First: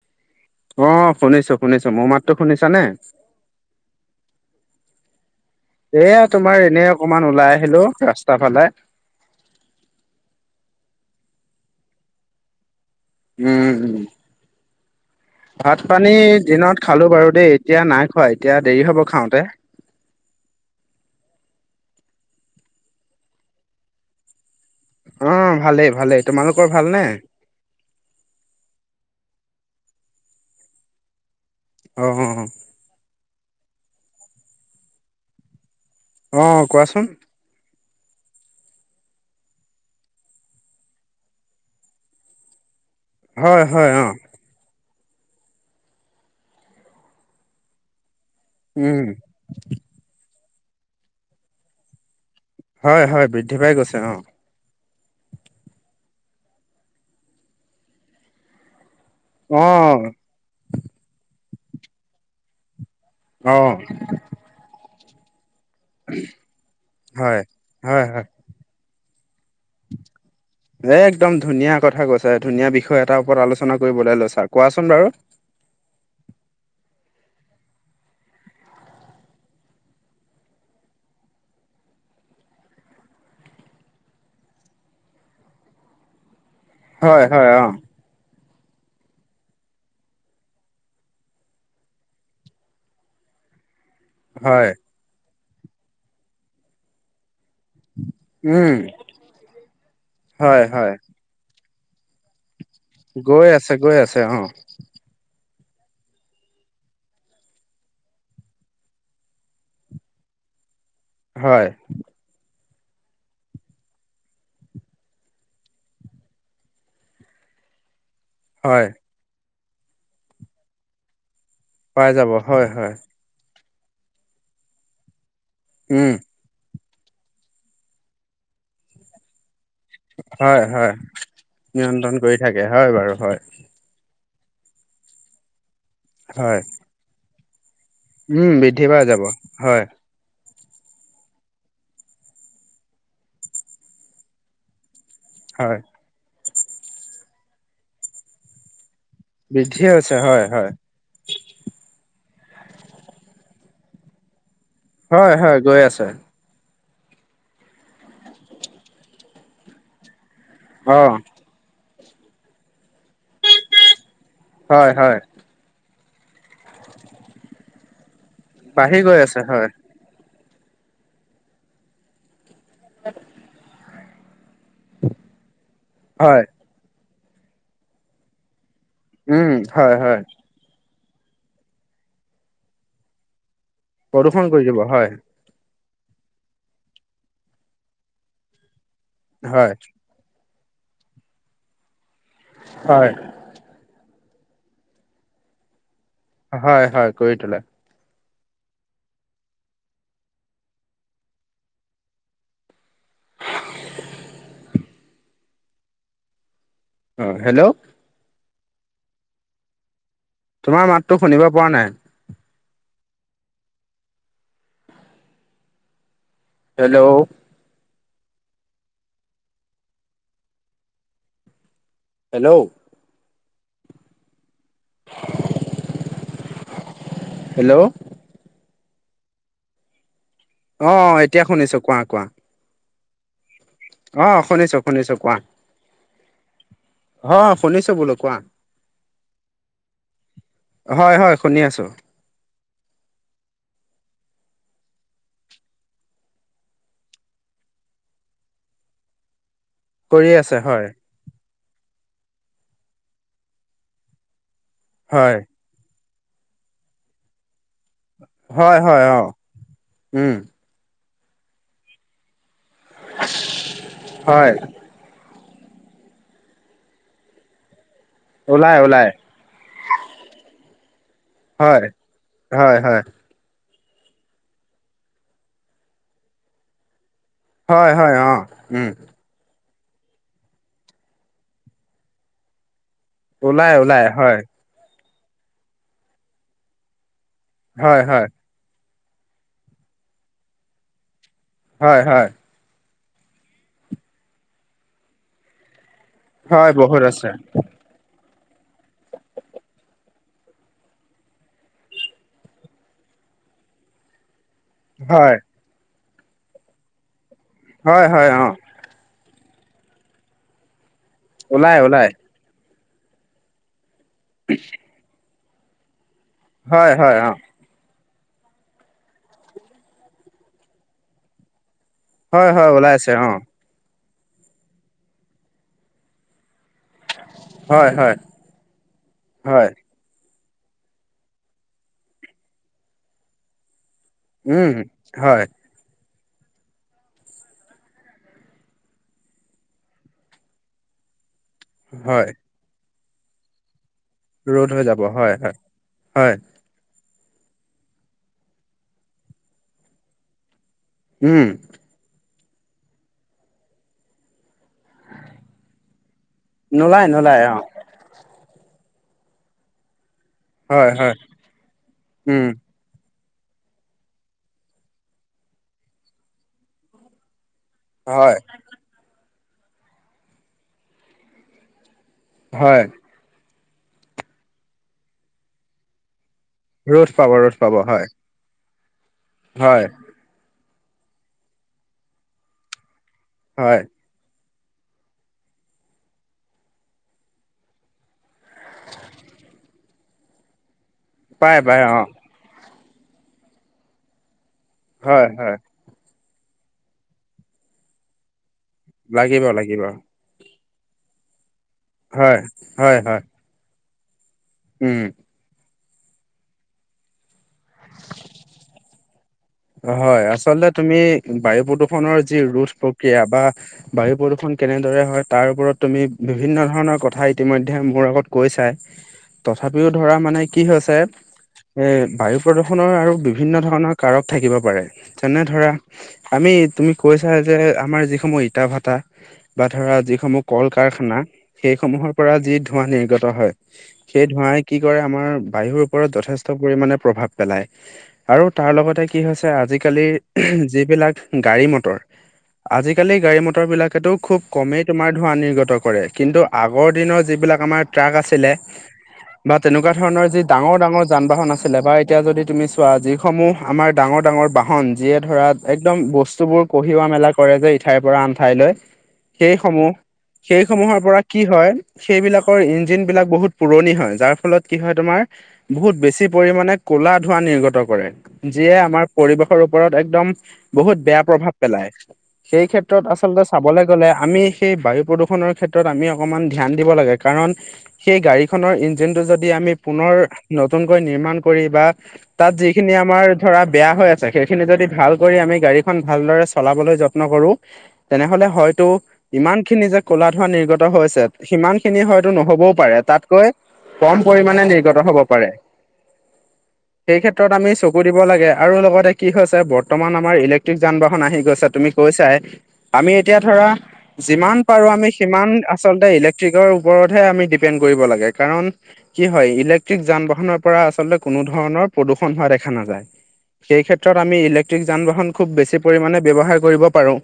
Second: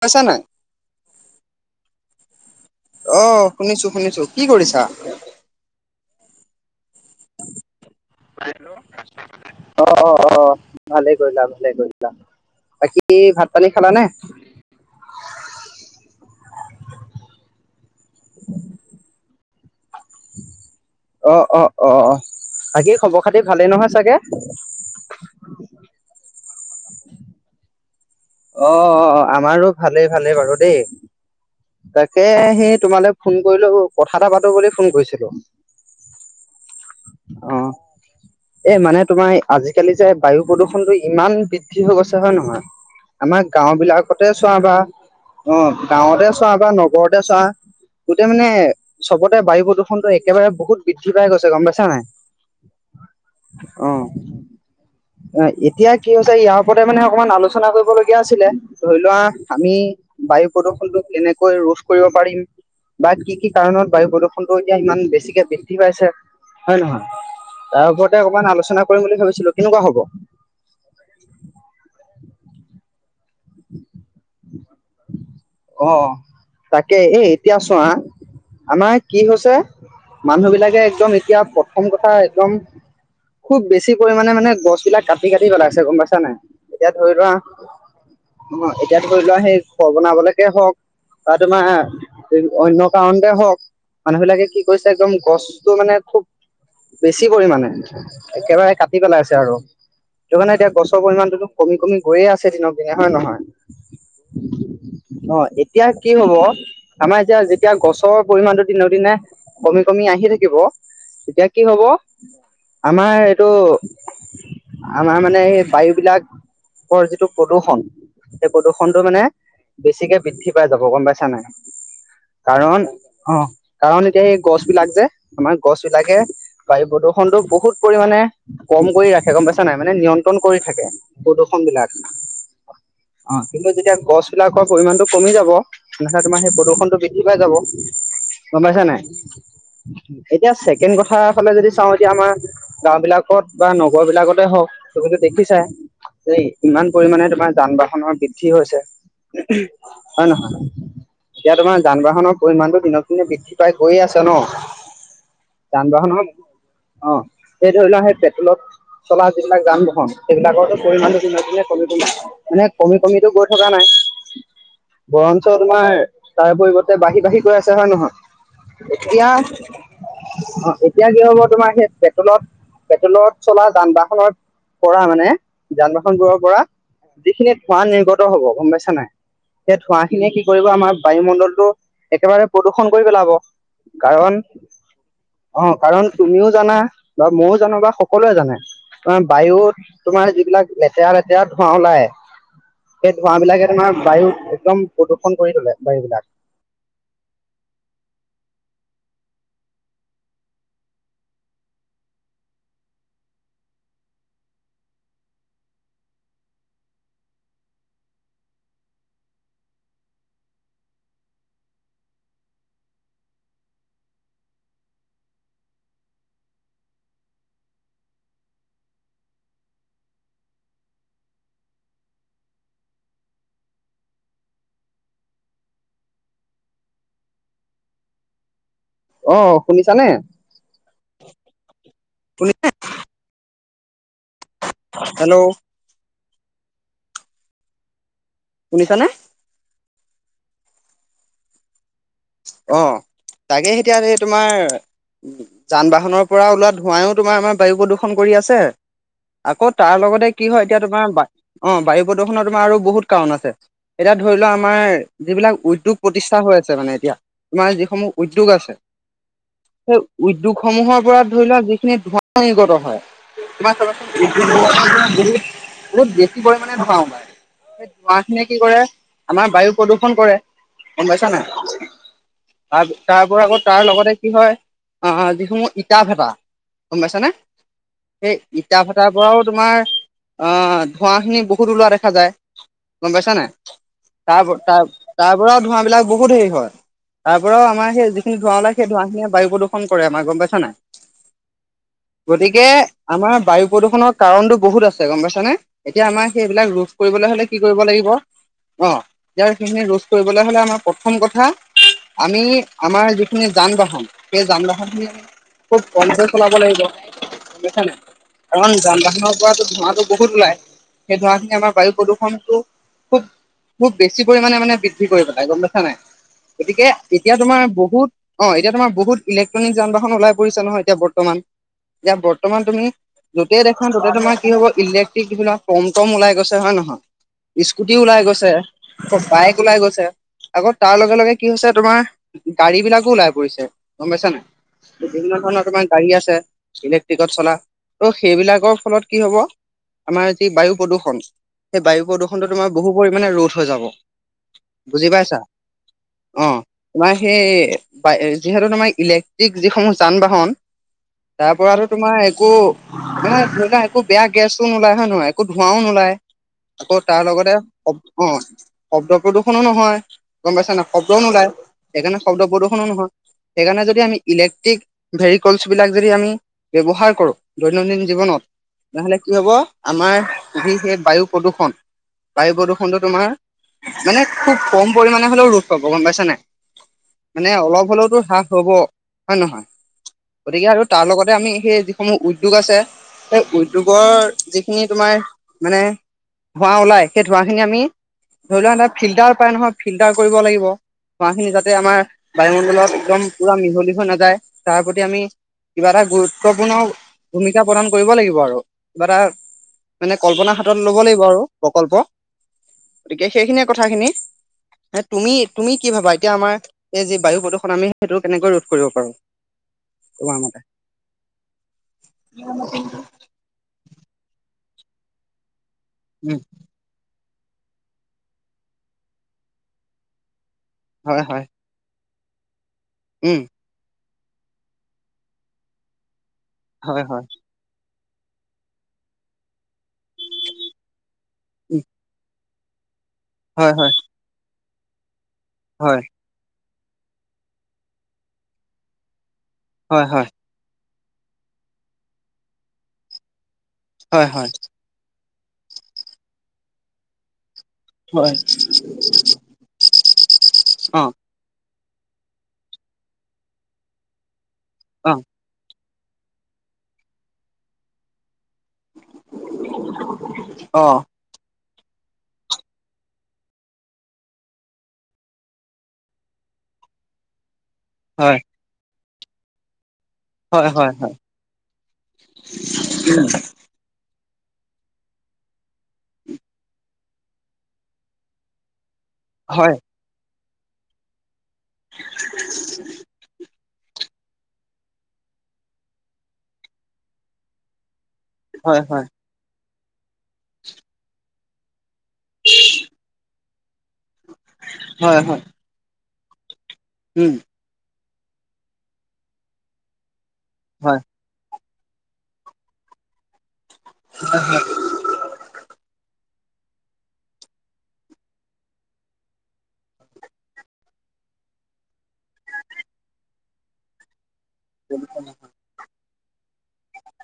পাইছা নাই অ শুনিছো শুনিছো মোৰ মাতটো শুনিছা নে অ শুনিছো শুনিছো কি কৰিছা এয়া তোমাৰ এনেই অকণমান ওলাই আহিলো ৰাস অ অ অ ভালে কৰিলা ভালে কৰিলা বাকী ভাত উম পানী উম খালানে? ভাত পানী দিনত খালো বাৰু দেই এতিয়া নাই খোৱা এতিয়া দেৰি হ'ব খাওঁতে অ অ অ বাকি খবৰ খাতি ভালেই নহয় চাগে উম ভালেই ভালেই তোমালোকৰ ভালনে অ আমাৰো ভালেই ভালেই বাৰু দেই অ', তাকে অ', সেই তোমালে ফোন কৰিলো কথা এটা পাতো বুলি ফোন কৰিছিলো অ কোৱাচোন এই মানে তোমাৰ আজিকালি যে বায়ু প্ৰদূষণ টো ইমান বৃদ্ধি হৈ গৈছে হয় নহয় আমাৰ হয় গাঁও হয় অ'। বিলাকতে চোৱা বা অ গাঁৱতে চোৱা বা নগৰতে চোৱা গোটেই মানে উম, চবতে বায়ু প্ৰদূষণটো একেবাৰে বহুত বৃদ্ধি পাই গৈছে গম পাইছা নাই হয় হয় বৃদ্ধি পাই গৈছে অ অ এতিয়া কি হৈছে ইয়াৰ ওপতে মানে অকমান আলোচনা কৰিবলগীয়া আছিলে ধৰি লোৱা আমি অ', বায়ু প্ৰদূৰ্ষণটো কেনেকৈ ৰোধ কৰিব পাৰিম বা কি কি অ', কাৰণত বায়ু প্ৰদূৰষণ এতিয়া ইমান বেছিকে বৃদ্ধি পাইছে হয় নে নহয় হয়। তাৰ হয় ওপৰতে হয় অকমান আলোচনা কৰিম বুলি ভাবিছিলো কেনেকুৱা হ'ব এ একদম ধুনীয়া কথা কৈছা ধুনীয়া বিষয় এটা ওপৰত আলোচনা কৰিবলৈ লৈছা কোৱাচোন বাৰু অ অ তাকে এ এতিয়া চোৱা আমাৰ কি হৈছে মানুহ বিলাকে একদম এতিয়া প্ৰথম কথা একদম খুব বেছি পৰিমাণে মানে গছ বিলাক কাটি কাটি পেলাইছে গম পাইছা নাই এতিয়া ধৰি হয় লোৱা হয় অ', এতিয়া ধৰি লোৱা সেই ঘৰ বনাবলৈকে হওঁক বা তোমাৰ অন্য কাৰণতে হওঁক। মানুহ বিলাকে কি হয় কৰিছে, একদম গছটো মানে খুব বেছি পৰিমাণে উম, একেবাৰে কাটি পেলাই আছে আৰু তোৰ মানে হয় এতিয়া হয়। গছৰ পৰিমাণটোতো কমি কমি গৈয়ে আছে দিনক দিনে হয় নহয় গৈ আছে গৈ আছে অ অ এতিয়া কি হব আমাৰ এতিয়া যেতিয়া গছৰ পৰিমানটো দিনক দিনে কমি কমি আহি থাকিব তেতিয়া কি হয় হব আমাৰ এইটো আমাৰ মানে এই বায়ু বিলাকৰ যিটো প্ৰদূৰ্ষন সেই হয় প্ৰদূৰ্ষণটো মানে বেছিকে বৃদ্ধি পাই যাব গম পাইছা নাই পাই যাব হয় কাৰণ হয় অ কাৰণ এতিয়া এই গছ বিলাক যে আমাৰ গছ উম বিলাকে বায়ু প্ৰদূষণটো বহুত পৰিমানে কম কৰি ৰাখে গম পাই ছা নাই মানে নিয়ন্ত্ৰণ কৰি হয় থাকে, হয় প্ৰদূৰ্ষন বিলাক, নিয়ন্ত্ৰণ কৰি থাকে হয় বাৰু অ। হয় কিন্তু যেতিয়া গছ বিলাকৰ পৰিমান টো কমি যাব তেনেহ'লে তোমাৰ সেই হয় প্ৰদূষনটো বৃদ্ধি পাই যাব উম গম পাইছা বৃদ্ধি নাই? পাই যাব হয় এতিয়া ছেকেণ্ড কথা ফালে যদি চাও, এতিয়া আমাৰ গাওঁ বিলাকত বা নগৰ বিলাকতে হওক। তুমিতো দেখিছাই হয় যে ইমান পৰিমানে তোমাৰ যান বাহনৰ বৃদ্ধি হৈছে হয় নহয় এতিয়া তোমাৰ যান বাহনৰ পৰিমণটো দিনক দিনে বৃদ্ধি পাই গৈয়ে আছে ন। হয় হয় গৈ যান আছে বাহন অ, সেই ধৰি লোৱা সেই পেট্ৰলত চলা যিবিলাক যান, বাহন সেইবিলাকৰো অ পৰিমণটো দিনে, দিনে কমি কমি মানে কমি কমিতো গৈ থকা নাই হয় হয় বৰঞ্চ তোমাৰ তাৰ পৰিৱৰ্তে বাঢ়ি বাঢ়ি গৈ আছে হয় নহয় বাঢ়ি গৈ এতিয়া, আছে হয় অ, এতিয়া কি হ'ব তোমাৰ সেইটোৱে। [unintelligible] পেট্ৰলত চলা যান বাহনৰ পৰা মানে যান বাহনবোৰৰ হয় পৰা যিখিনিত ধোৱা নিৰ্গত হ'ব গম পাইছা নাই? উম যে হয় ধোঁৱা হয় খিনিয়ে কি কৰিব, আমাৰ বায়ুমণ্ডলটো একেবাৰে প্ৰদূষন কৰি পেলাব। কাৰণ। প্ৰদূষণ কৰি দিব হয় অ, কাৰণ তুমিও জানা, বা ময়ও জানা বা সকলোৱে জানা তোমাৰ বায়ু হয় তোমাৰ যিবিলাক লেতেৰা লেতেৰা ধোঁৱা ওলাই হয় সেই ধোঁৱা বিলাকে তোমাৰ বায়ু একদম প্ৰদূষণ কৰি তোলে, বায়ু বিলাক। হয় হয় কৰি তোলে [inaudible] অ হেল্ল' তোমাৰ মাততো শুনিব পৰা নাই হেল্ল'? হেল্ল'। [inaudible] হেল্ল'। অ শুনিছানে। অ এতিয়া শুনিছো কোৱা কোৱা। শুনি অ, শুনিচো। হেল্ল'। অ শুনিছো বোলো কোৱা শুনিছানে হয় হয় শুনি আছো অ, তাকে এতিয়া তোমাৰ যান বাহনৰ পৰা ওলোৱা ধোঁৱাইও তোমাৰ আমাৰ বায়ু প্ৰদূষণ কৰি আছে আকৌ তাৰ লগতে কৰি কি আছে হয় এতিয়া তোমাৰ অ বায়ু প্ৰদূষণৰ তোমাৰ আৰু বহুত কাৰণ আছে এতিয়া ধৰি লোৱা আমাৰ হয় যিবিলাক উদ্যোগ প্ৰতিষ্ঠা হৈ আছে মানে। এতিয়া তোমাৰ যিসমূহ উদ্যোগ আছে। হয় হয় অ সেই উম উদ্যোগ সমূহৰ পৰা ধৰি লওক যিখিনি ধঁৱ নিৰ্গত হয় [inaudible] হয় ধোৱা খিনিয়ে কি কৰে আমাৰ বায়ু ওলাই প্ৰদূষন ওলাই কৰে গম পাইছা হয় নে। হয় তাৰ হয় তাৰ পৰা আকৌ তাৰ লগতে কি হয় আহ যিসমূহ ইটা ভাটা গম পাইছানে হয় হয় অ সেই ইটা উম ভটাৰ পৰাও তোমাৰ আহ, ধোঁৱা খিনি বহুত ওলোৱা দেখা যায়। গম পাইছা নে ওলাই নাই ওলাই হয় তাৰ তাৰ তাৰ পৰাও ধোঁৱা বিলাক বহুত হেৰি হয়। তাৰ পৰাও আমাৰ হয় সেই হয় যিখিনি ধোঁৱা ওলাই সেই ধোঁৱাখিনি বায়ু প্ৰদূৰষণ কৰে আমাক গম পাইছ নাই। হয়, হয়। গতিকে আমাৰ বায়ু প্ৰদূষণৰ কাৰণ টো বহুত আছে গম পাইছানে। এতিয়া আমাৰ হয় সেইবিলাক ৰোধ বহুত আছে কৰিবলৈ হলে কি কৰিব লাগিব? অ, এতিয়া সেইখিনি ৰোধ কৰিবলৈ হ'লে আমাৰ প্ৰথম কথা, আমি আমাৰ যিখিনি যান, বাহন সেই যান, বাহন খিনি আমি হয় খুব কমকৈ চলাব লাগিব। বুজিচা নাই, হয় হয় অ কাৰণ যান বাহনৰ পৰাটো ধোৱাটো। টো বহুত ওলাই সেই ধোৱা খিনি আমাৰ ওলাই বায়ু ওলাই প্ৰদূষণটো খুব খুব বেছি পৰিমাণে মানে বৃদ্ধি কৰি পেলাই গম পাইছা নে নাই গতিকে হয় হয় অ এতিয়া তোমাৰ বহুত অ, এতিয়া তোমাৰ বহুত ইলেক্ট্ৰনিক যান, বাহন ওলাই পৰিছে নহয় এতিয়া বৰ্তমান। এতিয়া হয় বৰ্তমান হয় তুমি ওলাইছে অ যত তে দেখা, তাতে তোমাৰ কি হব, ইলেক্ট্ৰিক যিকেইটা টমটম ওলায় গৈছে হয় নহয়? হয় স্কুটি হয় ওলাই গৈছে, ত বাইক হয় ওলাই গৈছে, আকৌ তাৰ লগে, লগে কি হৈছে তোমাৰ, গাড়ী বিলাকো ওলাই পৰিছে। গম পাইছা উম নাই বিভিন্ন হয় ধৰণৰ তোমাৰ গাড়ী আছে ইলেক্ট্ৰিকত চলা ত' সেইবিলাকৰ ফলত কি হ'ব আমাৰ যি বায়ু প্ৰদূষণ। এই বায়ু হয় প্ৰদূষণটো তোমাৰ বহু পৰিমাণে ৰোধ হৈ যাব ৰোধ হৈ যাব বুজি পাইছা হয়- হয় - হয়। অ তোমাৰ সেই বা যিহেতু তোমাৰ ইলেক্ট্ৰিক যিসমূহ যান বাহন উম তাৰ পৰাতো তোমাৰ একো মানে ধৰি লোৱা একো বেয়া গেছো নোলায় হয় নহয়? একো ধোঁৱাও নোলায়। আকৌ নোলায় তাৰ নোলায় লগতে অ শপ অ শব্দ প্ৰদূষণো নহয় গম পাইছা না হয় হয় শব্দও নোলায় সেইকাণে শব্দ উম প্ৰদূশনো নহয় সেইকাণে, যদি আমি ইলেক্ট্ৰিক ভেৰিকলছ বিলাক যদি আমি ব্যৱহাৰ কৰোঁ। দৈনন্দিন হয় জীৱনত তেনেহ'লে কি হ'ব আমাৰ যি সেই বায়ু প্ৰদূষণ। বায়ু হয় প্ৰদূষণটো তোমাৰ মানে খুব কম পৰিমাণে হলেও ৰোধ পাব গম পাইছা নাই ৰ'দ পাব মানে ৰ'দ পাব অলপ হয় হ'লেওতো হ্ৰাস হ'ব হয়, নহয় গতিকে আৰু তাৰ লগতে আমি সেই যিসমূহ উদ্যোগ আছে। এই হয় উদ্যোগৰ যিখিনি তোমাৰ মানে ধোঁৱা ওলাই সেই ধোঁৱা খিনি আমি ধৰি লোৱা এটা ফিল্টাৰ পাই নহয় ফিল্টাৰ কৰিব লাগি ব ধোৱাখিনি পায় যাতে পায় আমাৰ অ বায়ুমণ্ডলত একদম পুৰা মিহলি হৈ নাযায় তাৰ প্ৰতি আমি হয় হয় কিবা এটা গুৰুত্বপূৰ্ণ ভূমিকা প্ৰদান কৰিব লাগিব আৰু। কিবা এটা লাগিব লাগিব মানে কল্পনা হাতত ল'ব লাগিব আৰু। প্ৰকল্প, হয় হয় হয় গতিকে সেইখিনিয়ে কথাখিনি। এ উম তুমি তুমি কি ভাবা এতিয়া আমাৰ এই যি বায়ু প্ৰদূষণ আমি সেইটো কেনেকৈ ৰোধ কৰিব পাৰো হয় তোমাৰ মতে আচলতে তুমি বায়ু প্ৰদূৰষণৰ যি ৰোধ প্ৰক্ৰিয়া বা বায়ু প্ৰদূষণ কেনেদৰে হয় তাৰ ওপৰত তুমি উম বিভিন্ন ধৰণৰ কথা ই ইতিমধ্যে মোৰ আগত কৈছাই তথাপিও ধৰা মানে কি হৈছে হয় হয় এ বায়ু প্ৰদূষণৰ আৰু উম বিভিন্ন ধৰণৰ কাৰক। থাকিব পাৰে। যেনে ধৰা, আমি তুমি হয় হয় কৈছা। যে আমাৰ যিসমূহ ইটা ভাটা বা ধৰা, যিসমূহ কল কাৰখানা উম সেইসমূহৰ পৰা যি ধোঁৱা নিৰ্গত হয়। সেই ধোঁৱাই কি কৰে আমাৰ বায়ুৰ হয় ওপৰত যথেষ্ট ষ্ঠ পৰিমাণে প্ৰভাৱ পেলায় আৰু তাৰ লগতে কি হৈছে আজিকালি হয় হয় যিবিলাক গাড়ী মটৰ আজিকালি গাড়ী মটৰ বিলাকেতো হয় খুব হয় কমেই তোমাৰ ধোঁৱা নিৰ্গত কৰে কিন্তু আগৰ দিনৰ যিবিলাক আমাৰ ট্ৰাক হয় আছিলে বা তেনেকুৱা ধৰণৰ যি ডাঙৰ অ ডাঙৰ যান বাহন আছিলে বা এতিয়া যদি তুমি চোৱা যিসমূহ আমাৰ ডাঙৰ ডাঙৰ বাহন অ যিয়ে ধৰা একদম বস্তুবোৰ কঢ়িওৱা মেলা কৰে যে ইঠাইৰ পৰা আন ঠাইলৈ সেই সমূহ সেই অ সমূহৰ পৰা কি হয় সেইবিলাকৰ ইঞ্জিন বিলাক বহুত পুৰণি হয় যাৰ ফলত কি হয় তোমাৰ বহুত বেছি পৰিমণে কলা ধোঁৱা নিৰ্গত কৰে হয় যিয়ে আমাৰ পৰিৱেশৰ ওপৰত একদম হয় হয় বহুত বেয়া প্ৰভাৱ পেলাই। সেই ক্ষেত্ৰত আচলতে চাবলৈ- গলে আমি সেই বায়ু প্ৰদূষণৰ ক্ষেত্ৰত আমি অকমান ধ্যান দিব লাগে। কাৰণ সেই গাড়ী- ইঞ্জিনটো যদি আমি হয় পুনৰ নতুনকৈ নিৰ্মাণ কৰি বা তাত যিখিনি আমাৰ- ধৰা বেয়া হৈ আছে, সেইখিনি যদি ভাল কৰি আমি গাড়ীখন ভালদৰে চলাবলৈ যত্ন কৰো- তেনেহলে হয় হয়তো- হয় হয় ইমান খিনি যে কলা ধোৱা নিৰ্গত হৈছে, সিমান খিনি হয়তো নহবওঁ পাৰে। তাতকৈ- কম পৰিমাণে নিৰ্গত হয় হব হয় পাৰে। সেই উম ক্ষেত্ৰত আমি চকু দিব লাগে আৰু লগতে কি হৈছে বৰ্তমান আমাৰ ইলেক্ট্ৰিক যান হয় বাহন আহি গৈছে, তুমি- কৈ চাই, আমি এতিয়া ধৰা যিমান পাৰো আমি- সিমান আচলতে ইলেক্ট্ৰিকৰ ওপৰতহে আমি ডিপেণ্ড কৰিব লাগে। কাৰণ- কি হয়, ইলেক্ট্ৰিক যান বাহনৰ পৰা আচলতে কোনো ধৰণৰ প্ৰদূষণ হোৱা দেখা নাযায়। সেই ক্ষেত্ৰত আমি ইলেক্ট্ৰিক যান বাহন খুব বেছি- পৰিমাণে ব্যৱহাৰ কৰিব পাৰো।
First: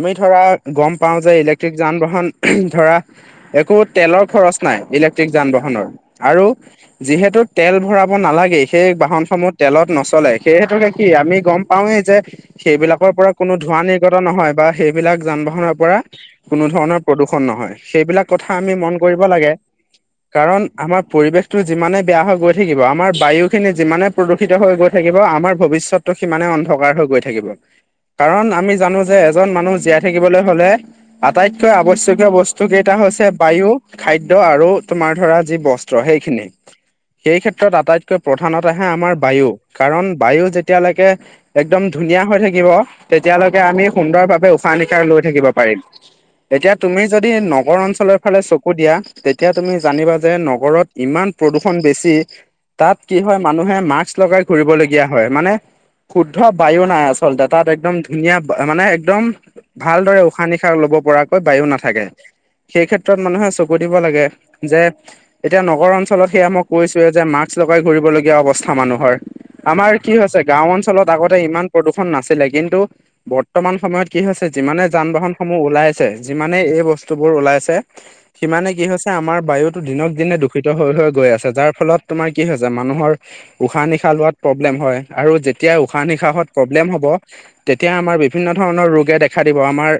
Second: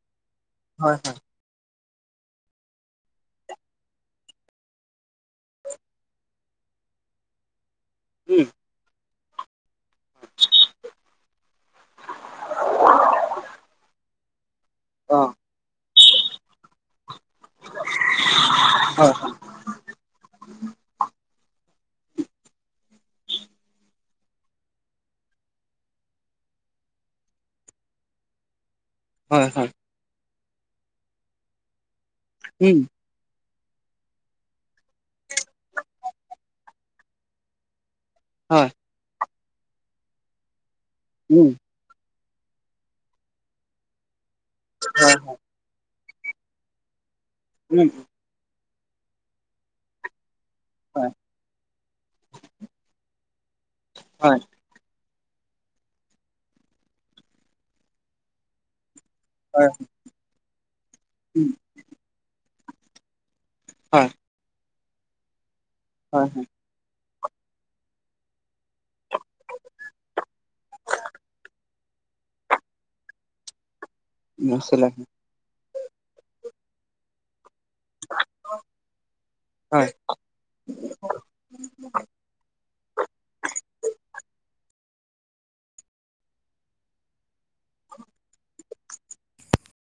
আমি ধৰা গম হয় হয় পাওঁ যে ইলেক্ট- ঠিক যান বাহন ধৰা- একো তেলৰ খৰচ নাই ইলেক্ট্ৰিক যান বাহনৰ আৰু যিহেতু- তেল ভৰাব উম নালাগেই, সেই বাহনসমূহ তেলত নচলে। সেই হেতুকে কি আমি গম পাওঁৱেই যে- সেইবিলাকৰ পৰা কোনো ধোঁৱা নিৰ্গত নহয় বা- সেইবিলাক অ যান বাহনৰ পৰা কোনো ধৰণৰ প্ৰদূষণ নহয়। সেইবিলাক কথা আমি মন হয় কৰিব লাগে। কাৰণ আমাৰ পৰিৱেশতটো যিমানে বেয়া হৈ গৈ থাকিব, আমাৰ বায়ু খিনি যিমানে- প্ৰদূষিত হৈ গৈ থাকিব আমাৰ ভৱিষ্যতটো সিমানে অন্ধকাৰ হৈ গৈ থাকিব। কাৰণ আমি জানো- যে হয় এজন হয় মানুহ জীয়াই থাকিবলৈ হলে আটাইতকৈ আৱশ্যকীয় বস্তু উম কেইটা হৈছে বায়ু- খাদ্য আৰু তোমাৰ ধৰা যি বস্ত্ৰ সেইখিনি, সেই ক্ষেত্ৰত আটাইতকৈ প্ৰধান হয় এটা- হে আমাৰ বায়ু। কাৰণ বায়ু যেতিয়ালৈকে- উম। একদম ধুনীয়া হৈ থাকিব তেতিয়ালৈকে আমি সুন্দৰ ভাৱে উশাহ নিশাহ হয় লৈ থাকিব পাৰিম। এতিয়া তুমি যদি নগৰ উম অঞ্চলৰ ফালে চকু দিয়া তেতিয়া তুমি জানিবা যে নগৰত হয় ইমান- প্ৰদূষণ বেছি, তাত কি হয় মানুহে মাস্ক হয় লগাই ঘুৰিব লগীয়া- হয়। মানে তাত শুদ্ধ বায়ু নাই আচলতে। তাত একদম ধুনীয়া মানে একদম- হয়। ভালদৰে উশাহ নিশাহ লব পৰাকৈ উম বায়ু নাথাকে। সেই ক্ষেত্ৰত মানুহে চকু দিব হয় লাগে। যে এতিয়া নগৰ অঞ্চলত হয় হয় সেয়া মই কৈছোৱে যে মাস্ক লগাই ঘুৰিবলগীয়া অৱস্থা মানুহৰ। আমাৰ কি হৈছে গাঁও অঞ্চলত আগতে ইমান প্ৰদূষণ নাছিলে, কিন্তু বৰ্তমান সময়ত- কি হৈছে যিমানে আছিলে যান বাহন সমূহ ওলাইছে, যিমানে এই বস্তু বোৰ ওলাইছে- সিমানে কি হৈছে আমাৰ বায়ুতটো হয় দিনক দিনে দূষিত হৈ হৈ গৈ আছে। যাৰ ফলত তোমাৰ কি হৈছে মানুহৰ- উশাহ নিশাহ লোৱাত প্ৰব্লেম হয় আৰু যেতিয়া উশাহ নিশাহত প্ৰব্লেম হ'ব- তেতিয়া আমাৰ বিভিন্ন ধৰণৰ ৰোগে দেখা দিব। আমাৰ-